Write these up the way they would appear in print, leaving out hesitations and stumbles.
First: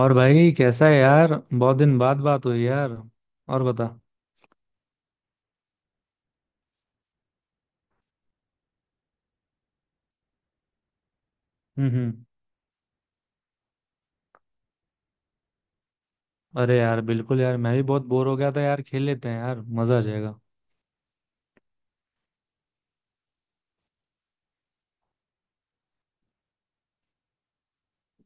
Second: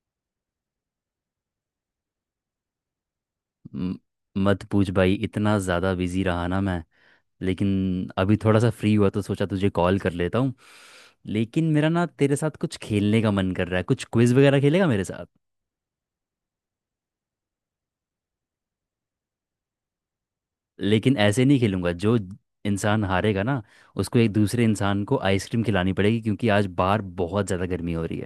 और भाई कैसा है यार, बहुत दिन बाद बात हुई यार। और बता। म- मत पूछ भाई इतना ज़्यादा बिजी रहा ना मैं। लेकिन अभी थोड़ा सा फ्री हुआ तो सोचा तुझे कॉल कर लेता हूँ। लेकिन हम्म। मेरा ना हम्म। तेरे साथ कुछ खेलने का मन कर रहा है, कुछ क्विज वगैरह खेलेगा मेरे साथ? अरे यार बिल्कुल यार, मैं भी बहुत बोर हो गया था यार, खेल लेते हैं यार, मजा आ जाएगा। लेकिन ऐसे नहीं खेलूंगा, जो इंसान हारेगा ना उसको एक दूसरे इंसान को आइसक्रीम खिलानी पड़ेगी, क्योंकि आज बाहर बहुत ज़्यादा गर्मी हो रही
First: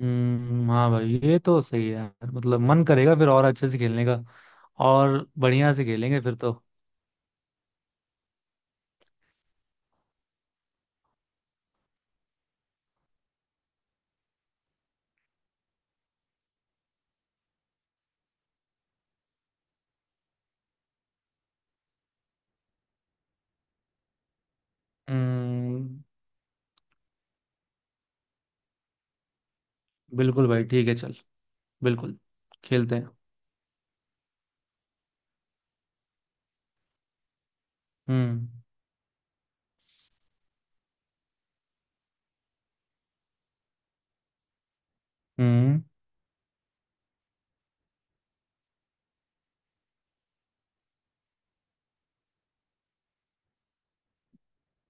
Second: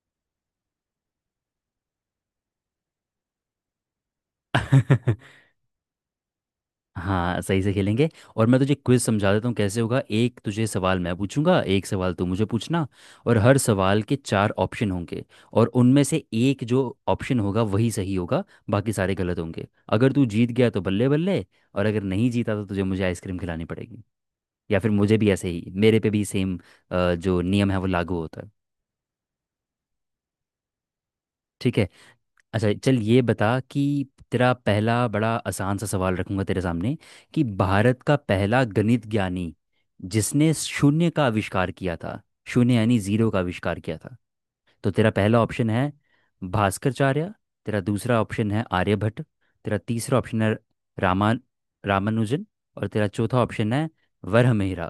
हम्म, हाँ भाई ये तो सही है यार, मतलब मन करेगा फिर और अच्छे से खेलने का। है। और बढ़िया से खेलेंगे फिर तो। हाँ, सही से खेलेंगे। और मैं तुझे क्विज समझा देता हूँ कैसे होगा। एक तुझे सवाल मैं पूछूंगा, एक सवाल तू मुझे पूछना। और हर सवाल के चार ऑप्शन होंगे, और उनमें से एक जो ऑप्शन होगा वही सही होगा, बाकी सारे गलत होंगे। अगर तू जीत गया तो बल्ले बल्ले, और अगर नहीं जीता तो तुझे मुझे आइसक्रीम खिलानी पड़ेगी। या फिर मुझे भी ऐसे ही, मेरे हम्म। पे भी सेम जो नियम है वो लागू होता है। बिल्कुल भाई, ठीक है, चल। ठीक है। बिल्कुल। अच्छा, खेलते चल हैं। ये बता कि तेरा पहला बड़ा आसान सा सवाल रखूंगा तेरे सामने कि भारत का हम्म। पहला गणित ज्ञानी जिसने शून्य का आविष्कार किया था, शून्य यानी जीरो का आविष्कार किया था। तो तेरा पहला ऑप्शन हम्म। है भास्करचार्य, तेरा दूसरा ऑप्शन है आर्यभट्ट, तेरा तीसरा ऑप्शन है रामा रामानुजन, और तेरा चौथा ऑप्शन है वरहमिहिरा।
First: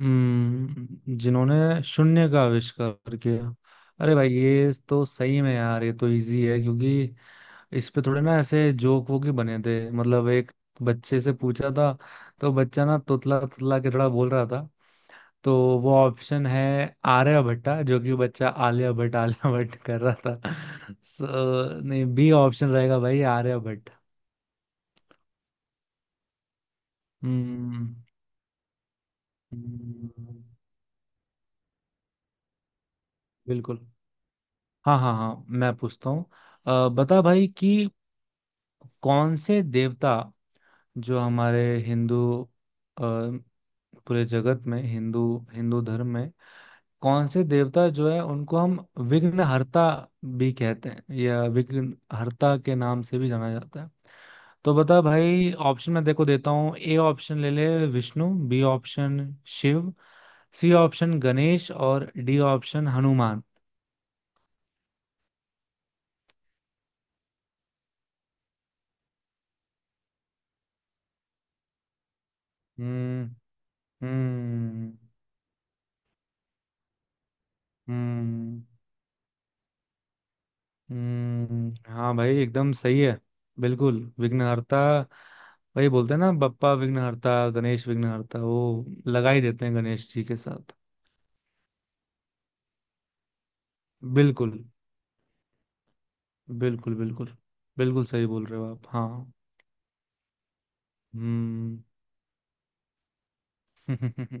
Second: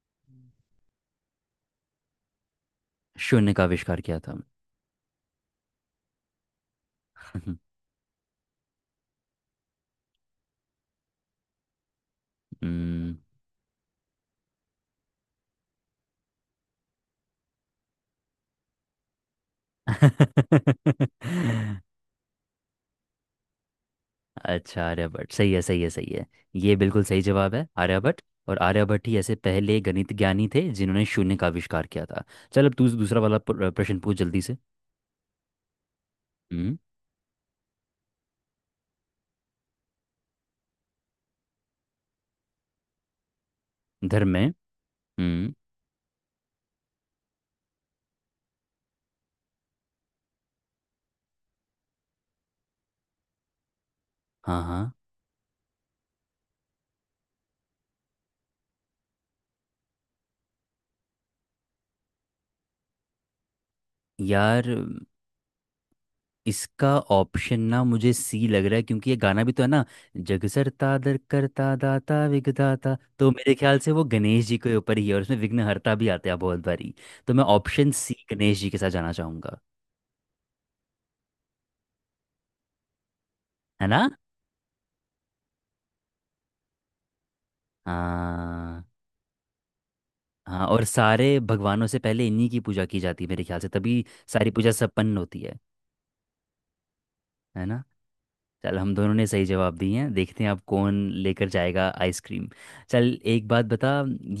जिन्होंने शून्य का आविष्कार शून्य किया। का आविष्कार अरे किया भाई था। ये तो सही में यार, ये तो इजी है, क्योंकि इस पे थोड़े ना ऐसे जोक वोक ही बने थे, मतलब एक बच्चे से पूछा था, तो बच्चा ना हम्म। तुतला तुतला के थोड़ा बोल रहा था। तो वो ऑप्शन है आर्यभट्टा, जो कि बच्चा आलिया भट्ट आलिया भट्ट कर रहा था। सो नहीं, बी ऑप्शन रहेगा भाई, आर्यभट्ट। अच्छा, आर्यभट्ट सही है, सही है, सही है। ये बिल्कुल सही जवाब है, हम्म। आर्यभट्ट। और आर्यभट्ट ही ऐसे पहले हम्म। गणित ज्ञानी थे जिन्होंने शून्य का आविष्कार किया था। चल अब तू दूसरा वाला बिल्कुल। प्रश्न पूछ जल्दी से। हाँ हाँ हाँ, मैं पूछता हूँ। हम्म। बता भाई कि कौन से देवता जो हमारे हिंदू अ, पूरे धर्म में। जगत में, हिंदू हम्म। हिंदू धर्म में, कौन से देवता जो है उनको हम विघ्नहर्ता भी कहते हैं, या विघ्नहर्ता के नाम से भी जाना जाता है। हाँ तो हाँ। बता भाई, ऑप्शन में देखो देता हूँ। ए ऑप्शन ले ले Vishnu, B option Shiv, C option Ganesh, और डी ऑप्शन हनुमान। यार इसका ऑप्शन ना मुझे सी लग रहा है, क्योंकि ये गाना भी तो है ना, जग सरता दर करता दाता विघदाता। हम्म। तो मेरे ख्याल से वो गणेश जी के हम्म। ऊपर ही है, और उसमें विघ्नहर्ता भी आते हैं बहुत बारी। तो मैं ऑप्शन सी गणेश हम्म। जी के साथ जाना चाहूंगा। हम्म, हाँ भाई एकदम सही है, है बिल्कुल ना। विघ्नहर्ता। वही बोलते हैं ना, बप्पा विघ्नहर्ता, गणेश विघ्नहर्ता, हाँ, वो लगा ही देते हैं गणेश जी के हाँ साथ। और सारे भगवानों से पहले इन्हीं की पूजा की जाती है मेरे ख्याल से, तभी सारी बिल्कुल पूजा संपन्न होती है। बिल्कुल बिल्कुल। है ना। बिल्कुल सही बोल रहे हो चल आप, हम दोनों ने हाँ। सही जवाब दिए हैं, देखते हैं अब कौन लेकर हम्म। जाएगा आइसक्रीम। चल एक बात बता,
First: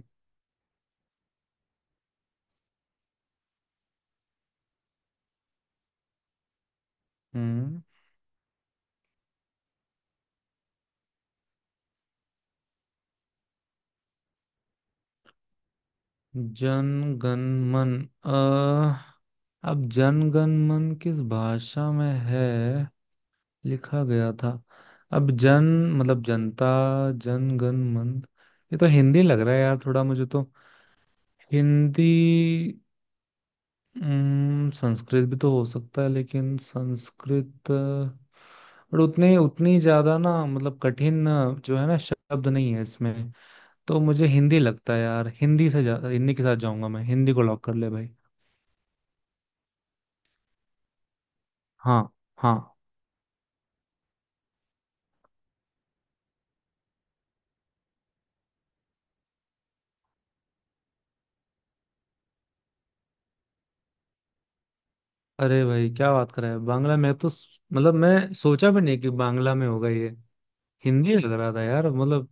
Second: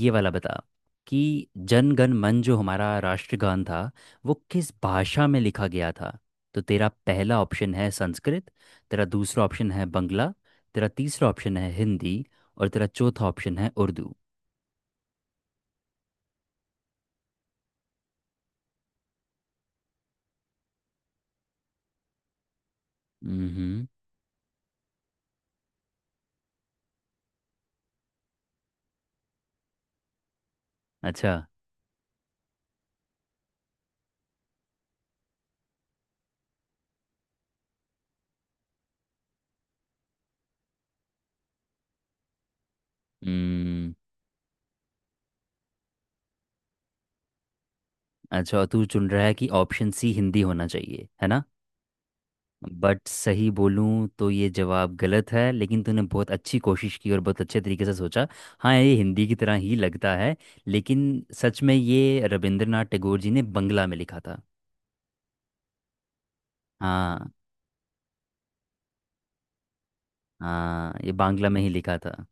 ये वाला बता कि जन गण मन जो हमारा राष्ट्रगान था वो किस भाषा में लिखा गया था। तो तेरा पहला ऑप्शन हम्म है संस्कृत, तेरा दूसरा ऑप्शन है बंगला, तेरा तीसरा ऑप्शन है हिंदी, और तेरा चौथा ऑप्शन है उर्दू। जन गण मन। अ अब जन गण मन किस भाषा में है हम्म। लिखा गया था। अब जन, मतलब जनता, जन गण मन, ये तो हिंदी लग रहा है यार थोड़ा मुझे तो। अच्छा। हिंदी। संस्कृत भी तो हो सकता है, लेकिन संस्कृत और उतने उतनी ज्यादा ना, मतलब कठिन जो है ना शब्द नहीं है इसमें। हम्म। तो मुझे हिंदी लगता है यार, हिंदी से हिंदी के साथ जाऊंगा मैं, हिंदी को लॉक कर ले भाई। अच्छा, और तू चुन रहा है कि ऑप्शन सी हिंदी होना चाहिए, है ना। हाँ। हाँ। बट सही बोलूं तो ये जवाब गलत है, लेकिन तूने बहुत अच्छी कोशिश की और बहुत अच्छे तरीके से सोचा। हाँ, ये हिंदी की तरह ही लगता है, लेकिन सच में ये रविंद्रनाथ टैगोर जी ने बंगला में लिखा था। अरे भाई क्या बात कर रहा है, बांग्ला! मैं तो हाँ, मतलब मैं सोचा भी नहीं कि बांग्ला में होगा ये। हाँ ये हिंदी लग बांग्ला रहा में था ही यार, लिखा था। मतलब।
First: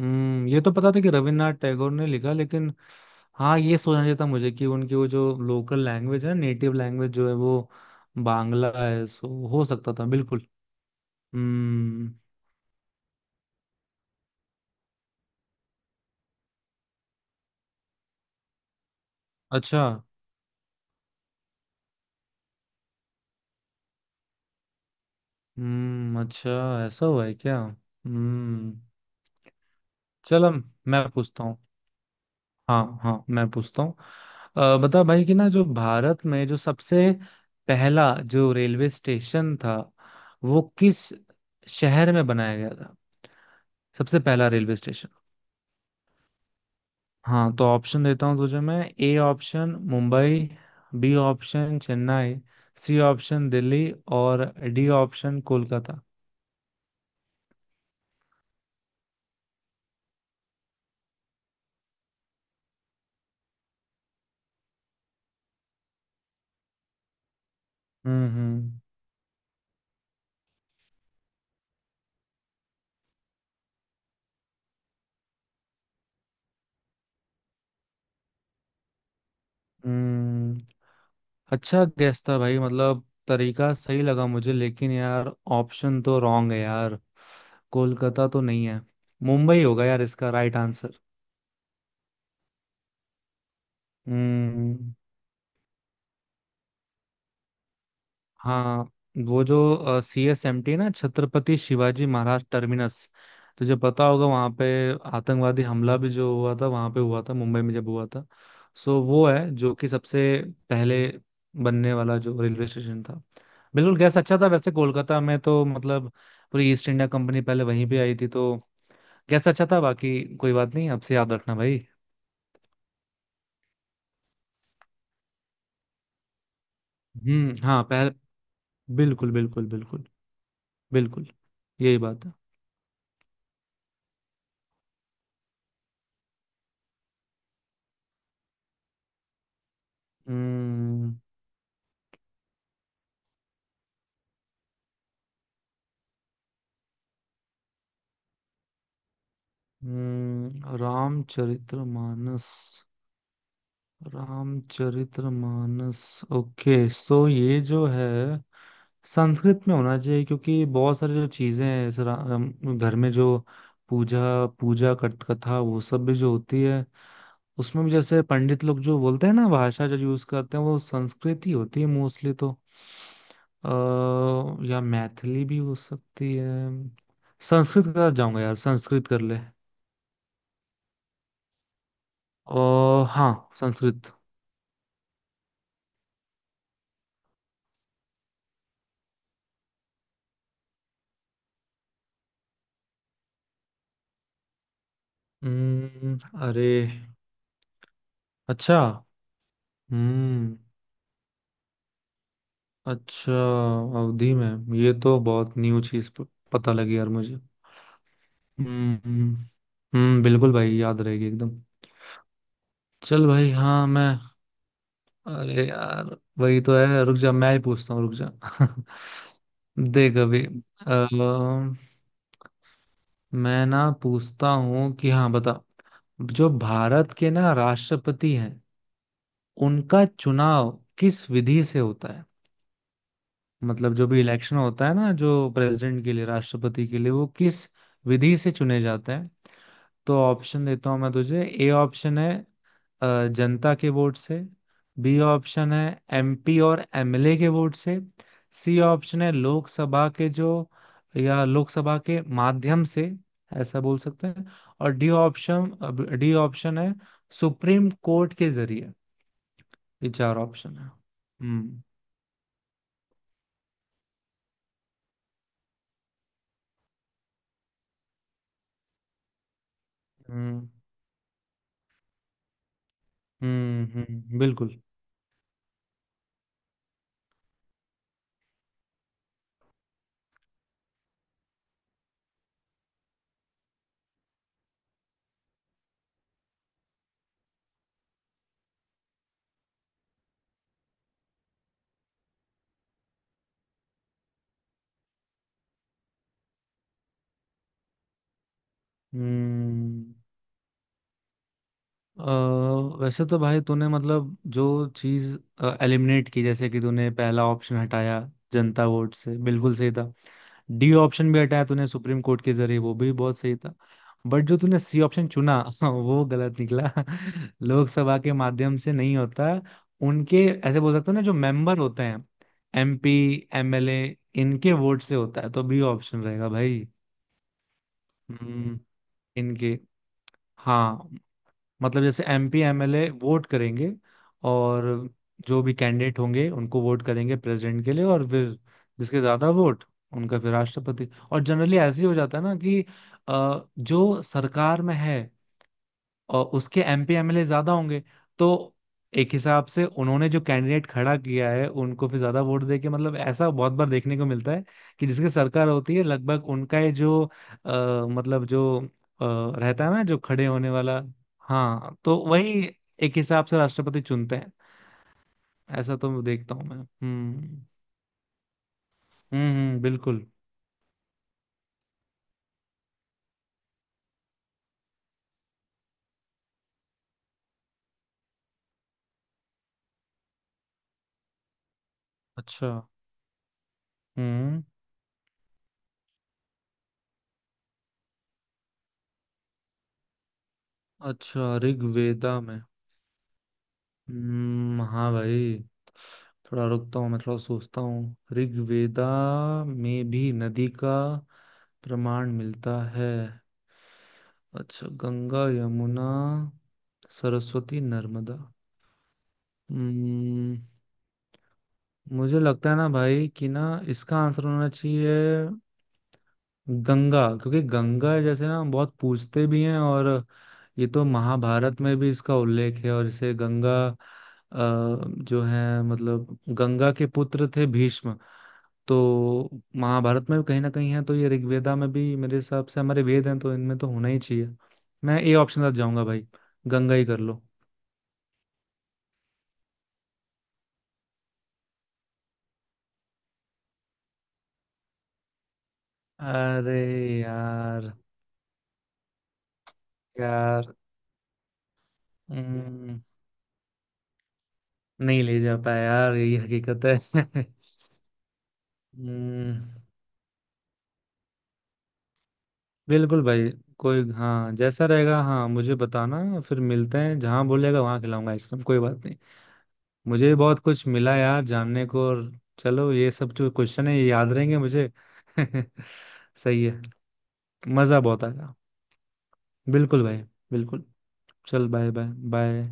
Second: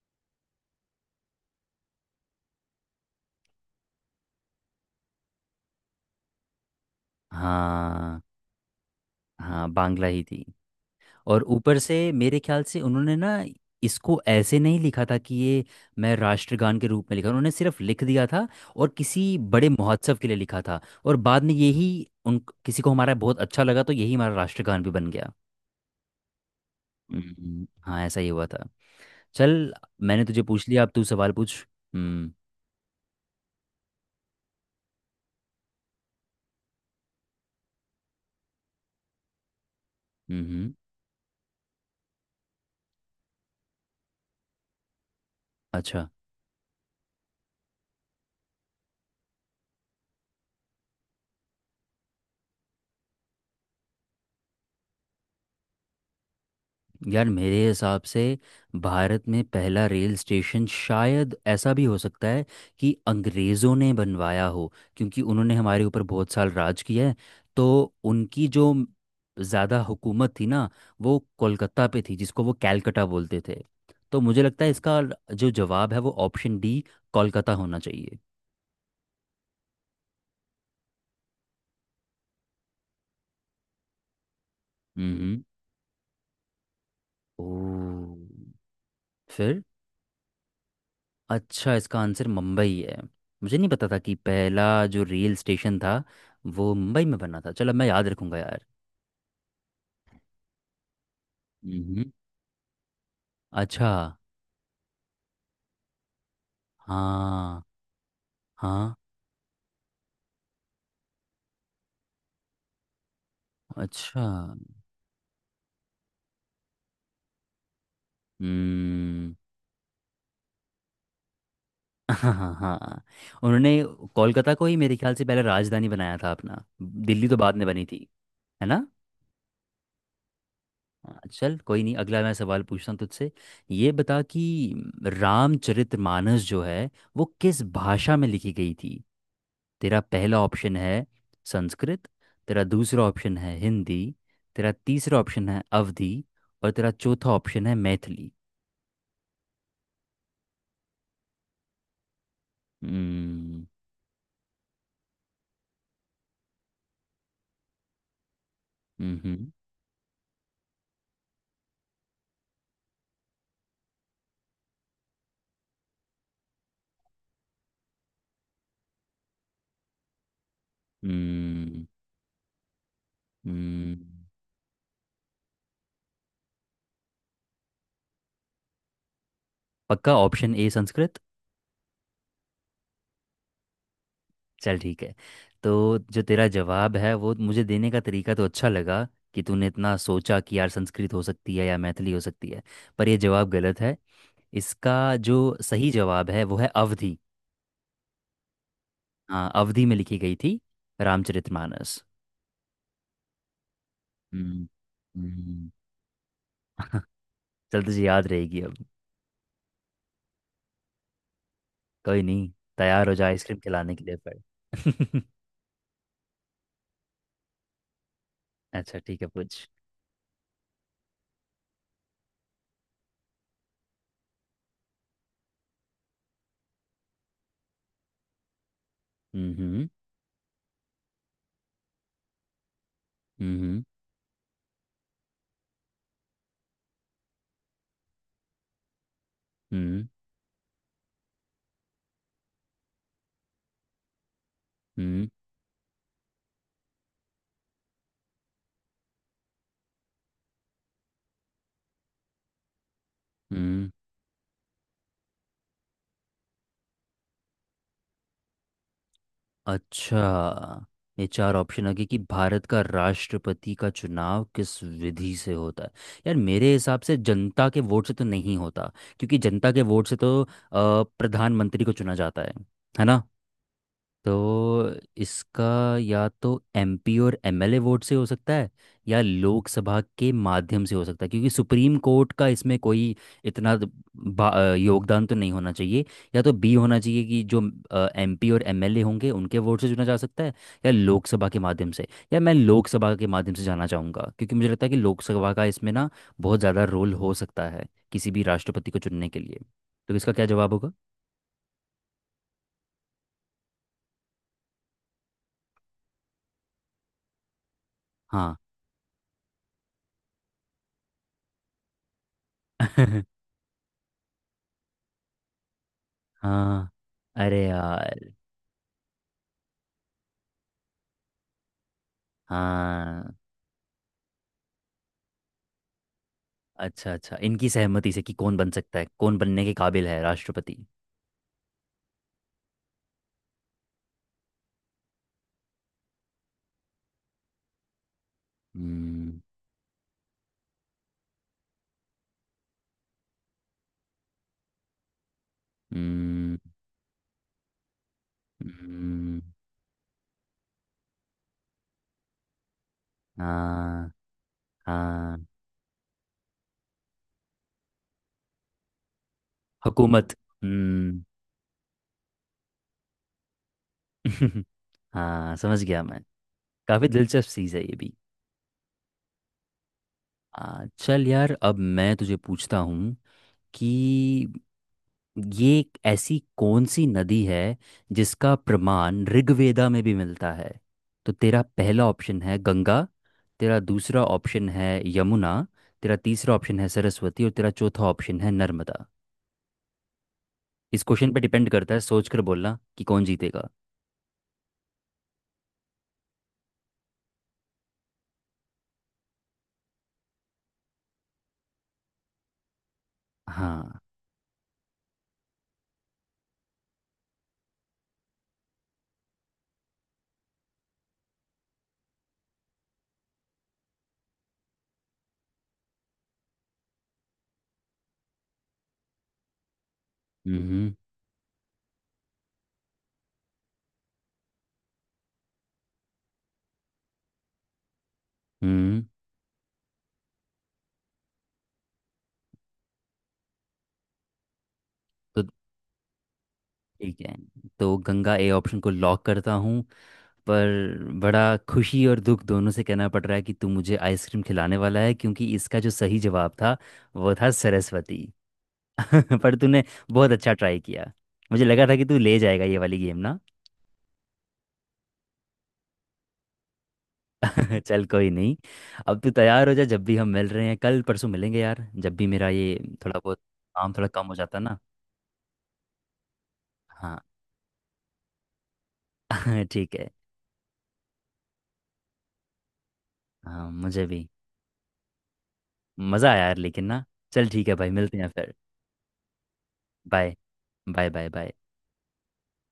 हम्म, ये तो पता था कि रविन्द्रनाथ टैगोर ने लिखा, लेकिन हाँ ये सोचना चाहिए था मुझे कि उनकी वो जो लोकल लैंग्वेज है, नेटिव लैंग्वेज जो है, वो हाँ, बांग्ला है, सो हो हाँ सकता बांग्ला था ही थी। बिल्कुल। और ऊपर से हम्म, मेरे ख्याल से उन्होंने ना इसको ऐसे नहीं लिखा था कि ये मैं राष्ट्रगान के रूप में लिखा, उन्होंने सिर्फ लिख दिया था और किसी बड़े अच्छा। महोत्सव के लिए लिखा था। और बाद में यही उन किसी को हमारा बहुत अच्छा लगा तो यही हमारा राष्ट्रगान भी बन गया। हम्म, अच्छा, ऐसा हुआ है क्या। हाँ, ऐसा ही हुआ था। हम्म। चल मैंने तुझे चलो पूछ लिया, अब तू मैं सवाल पूछता हूँ। पूछ। हम्म। हाँ हाँ मैं पूछता हूँ। बता भाई कि ना, जो भारत में जो सबसे पहला जो रेलवे स्टेशन था हम्म। वो किस शहर में बनाया गया था, सबसे पहला रेलवे स्टेशन। अच्छा। हाँ तो ऑप्शन देता हूँ तुझे मैं। A option Mumbai, B option Chennai, C option Delhi, और डी ऑप्शन कोलकाता। यार मेरे हिसाब से भारत में पहला रेल स्टेशन शायद ऐसा भी हो सकता है कि अंग्रेज़ों ने बनवाया हो, क्योंकि उन्होंने हमारे ऊपर बहुत साल राज किया है। तो हम्म। उनकी जो हम्म। ज़्यादा हुकूमत थी ना वो कोलकाता पे थी, जिसको वो कैलकटा बोलते थे। तो मुझे लगता है इसका जो जवाब है वो ऑप्शन डी कोलकाता होना चाहिए। हम्म। अच्छा गेस था भाई, मतलब तरीका सही लगा मुझे, लेकिन यार हम्म। ऑप्शन तो रॉन्ग है यार। ओ। कोलकाता तो नहीं है, फिर मुंबई होगा यार इसका राइट आंसर। अच्छा, इसका आंसर मुंबई है। मुझे नहीं पता था कि पहला हम्म। जो रेल स्टेशन था वो मुंबई में बना था, चलो मैं याद रखूंगा यार। हाँ वो जो सी एस एम टी ना, छत्रपति शिवाजी हम्म। महाराज टर्मिनस, तुझे अच्छा। पता होगा, वहां पे आतंकवादी हमला भी जो हुआ था, वहां पे हुआ था मुंबई हाँ। में जब हुआ था। हाँ। सो वो है जो कि सबसे पहले बनने वाला जो रेलवे स्टेशन था। बिल्कुल गैस अच्छा। अच्छा था वैसे, कोलकाता में तो मतलब पूरी ईस्ट इंडिया कंपनी पहले वहीं पे आई थी तो। हम्म। गैस अच्छा था बाकी, कोई बात नहीं, अब से याद रखना भाई। हाँ, हाँ, हाँ उन्होंने कोलकाता को ही मेरे ख्याल से पहले राजधानी बनाया था अपना, दिल्ली तो हम्म, बाद में हाँ बनी थी। पहले। है ना। बिल्कुल बिल्कुल बिल्कुल। हाँ, बिल्कुल। चल कोई नहीं, यही अगला बात मैं है। सवाल पूछता हूँ तुझसे। ये बता कि रामचरितमानस जो है वो किस भाषा में लिखी गई थी। तेरा पहला ऑप्शन है हम्म। संस्कृत, तेरा दूसरा ऑप्शन है हिंदी, तेरा तीसरा ऑप्शन है अवधी, और तेरा चौथा ऑप्शन है मैथिली। रामचरितमानस। हम्म। रामचरितमानस। ओके, सो ये जो है हम्म। संस्कृत में होना चाहिए, क्योंकि बहुत सारी जो चीजें हैं इस घर में जो पूजा पूजा कथा, वो सब भी जो होती है, उसमें भी जैसे पंडित लोग जो बोलते हैं ना, भाषा जो यूज करते हैं वो संस्कृत ही होती हम्म। है मोस्टली तो। आ, हम्म, या मैथिली भी हो सकती है। संस्कृत का जाऊंगा यार, संस्कृत कर ले। पक्का ऑप्शन ए संस्कृत। और हाँ संस्कृत। चल ठीक है। तो जो तेरा जवाब है वो मुझे देने का तरीका तो अच्छा लगा, कि तूने इतना सोचा कि यार संस्कृत हो सकती है या मैथिली हो सकती है। पर ये जवाब गलत है। इसका जो सही हम्म। जवाब है वो है अरे, अवधि। अच्छा। हाँ, अवधि में लिखी गई हम्म, थी रामचरितमानस। अच्छा, अवधि हम्म। में, ये तो बहुत हम्म। न्यू चीज पता लगी यार मुझे। चल तुझे याद रहेगी अब। हम्म। हम्म। बिल्कुल भाई याद रहेगी एकदम। कोई नहीं, तैयार हो जा चल भाई, आइसक्रीम हाँ खिलाने के मैं। लिए पर। अरे यार वही तो है, रुक जा, मैं ही पूछता हूँ, रुक जा अच्छा ठीक है पूछ। देख अभी। अ, मैं ना पूछता हूँ कि, हाँ बता, जो भारत के ना राष्ट्रपति हैं हम्म। हम्म। उनका चुनाव किस विधि से होता है, हम्म। मतलब जो भी इलेक्शन होता है ना जो प्रेसिडेंट के लिए, राष्ट्रपति के लिए, वो किस विधि से चुने जाते हैं। हम्म। तो ऑप्शन देता हूं मैं तुझे। ए ऑप्शन है जनता के वोट से। बी हम्म। ऑप्शन है एमपी और एमएलए के वोट से। सी ऑप्शन है लोकसभा के जो, या लोकसभा के माध्यम से, ऐसा हम्म। बोल सकते हैं। और डी ऑप्शन है सुप्रीम कोर्ट के जरिए। ये चार ऑप्शन है। अच्छा। ये चार हम्म। ऑप्शन आगे कि भारत का राष्ट्रपति का चुनाव किस विधि से होता है। यार मेरे हिसाब से जनता के वोट से तो नहीं होता, क्योंकि जनता के वोट से तो हम्म। प्रधानमंत्री को चुना जाता है। है ना। हम्म। बिल्कुल। तो इसका या तो एमपी और एमएलए वोट से हो सकता है, या लोकसभा के माध्यम से हो सकता है, क्योंकि सुप्रीम कोर्ट का इसमें कोई इतना योगदान तो नहीं होना चाहिए। या तो बी होना चाहिए कि जो एमपी और एमएलए होंगे उनके वोट से चुना जा सकता है, या लोकसभा के माध्यम से। या मैं लोकसभा के माध्यम से जाना चाहूँगा, क्योंकि मुझे लगता है कि लोकसभा का इसमें ना बहुत ज़्यादा रोल हो सकता है किसी भी राष्ट्रपति को चुनने के लिए। तो हम्म। इसका क्या जवाब होगा? अ, वैसे तो भाई तूने मतलब जो चीज एलिमिनेट की, जैसे कि तूने पहला ऑप्शन हटाया हाँ। जनता वोट से, बिल्कुल सही था। डी ऑप्शन भी हटाया तूने सुप्रीम कोर्ट के जरिए, वो भी बहुत सही था। बट जो तूने सी ऑप्शन चुना वो गलत हाँ, निकला अरे लोकसभा यार। के माध्यम से नहीं होता। उनके, ऐसे बोल सकते हैं ना, जो मेंबर होते हैं, एमपी हाँ। एमएलए, इनके वोट से होता है। तो बी ऑप्शन रहेगा भाई। अच्छा, अच्छा, इनकी सहमति से कि कौन बन हम्म। सकता है, कौन बनने के इनके। काबिल है राष्ट्रपति। हाँ, मतलब जैसे एमपी एमएलए वोट करेंगे, और जो भी कैंडिडेट होंगे उनको वोट करेंगे प्रेसिडेंट के लिए, और फिर जिसके हम्म। ज्यादा वोट उनका फिर राष्ट्रपति। और जनरली ऐसे ही हो जाता है ना कि जो सरकार में है और हम्म। उसके एमपी एमएलए ज्यादा होंगे, तो एक हम्म। हिसाब से उन्होंने जो कैंडिडेट खड़ा किया है उनको फिर ज्यादा वोट दे के, मतलब ऐसा बहुत बार हाँ। देखने को मिलता है, कि जिसकी हाँ। सरकार होती है लगभग उनका ये जो मतलब जो अ, रहता है ना जो हुकूमत। खड़े होने वाला। हम्म। हाँ तो वही, एक हिसाब से राष्ट्रपति चुनते हैं। हाँ, समझ ऐसा गया तो मैं। मैं देखता हूँ मैं। काफ़ी दिलचस्प हम्म। चीज़ है ये भी। हम्म। बिल्कुल। चल यार अब मैं तुझे पूछता हूँ कि ये एक ऐसी कौन सी नदी है जिसका प्रमाण ऋग्वेदा में भी मिलता है। तो तेरा पहला ऑप्शन है अच्छा। गंगा, तेरा दूसरा हम्म, ऑप्शन है यमुना, तेरा तीसरा ऑप्शन है सरस्वती, और तेरा चौथा ऑप्शन है नर्मदा। इस क्वेश्चन पे अच्छा, डिपेंड करता है, सोच ऋग्वेदा कर में। बोलना कि कौन जीतेगा। हाँ भाई, थोड़ा रुकता हूँ मैं, थोड़ा सोचता हूँ, ऋग्वेदा में भी नदी का प्रमाण मिलता है। हाँ। अच्छा, गंगा यमुना सरस्वती नर्मदा। हम्म। मुझे लगता है ना भाई कि ना, इसका आंसर होना चाहिए गंगा, क्योंकि गंगा जैसे ना बहुत पूजते भी हैं, और ये हम्म। तो महाभारत में भी इसका उल्लेख है, और इसे गंगा जो है, मतलब गंगा के पुत्र थे भीष्म, हम्म। तो महाभारत में भी कहीं ना कहीं है, तो ये ऋग्वेदा में भी, मेरे हिसाब से हमारे वेद हैं तो इनमें तो होना ही चाहिए। मैं ए तो ऑप्शन साथ जाऊंगा भाई, गंगा ही कर ठीक है, लो। तो गंगा ए ऑप्शन को लॉक करता हूँ। पर बड़ा खुशी और दुख दोनों से कहना पड़ रहा है कि तू मुझे आइसक्रीम खिलाने वाला है, क्योंकि इसका जो सही जवाब अरे था वो था यार। सरस्वती। पर तूने बहुत अच्छा यार। ट्राई किया। मुझे लगा था कि तू ले जाएगा ये वाली हम्म, गेम ना। नहीं ले जा पाया यार, यही हकीकत है। चल कोई नहीं। अब तू तैयार हो जा, हम्म, जब भी हम मिल रहे हैं, कल परसों मिलेंगे यार जब भी मेरा ये थोड़ा बिल्कुल बहुत भाई। काम कोई, थोड़ा कम हो हाँ जाता ना। जैसा रहेगा हाँ मुझे बताना, फिर मिलते हाँ। हैं जहाँ बोलेगा वहां खिलाऊंगा आइसक्रीम, कोई बात नहीं। ठीक है। मुझे भी बहुत कुछ मिला यार जानने को, और चलो ये सब जो हाँ। क्वेश्चन है ये मुझे भी याद रहेंगे मुझे। मज़ा आया यार सही है। लेकिन ना। चल ठीक है भाई, मजा मिलते बहुत हैं आया। फिर। बिल्कुल भाई। बाय। बिल्कुल। Bye, bye, bye. चल बाय बाय। बाय।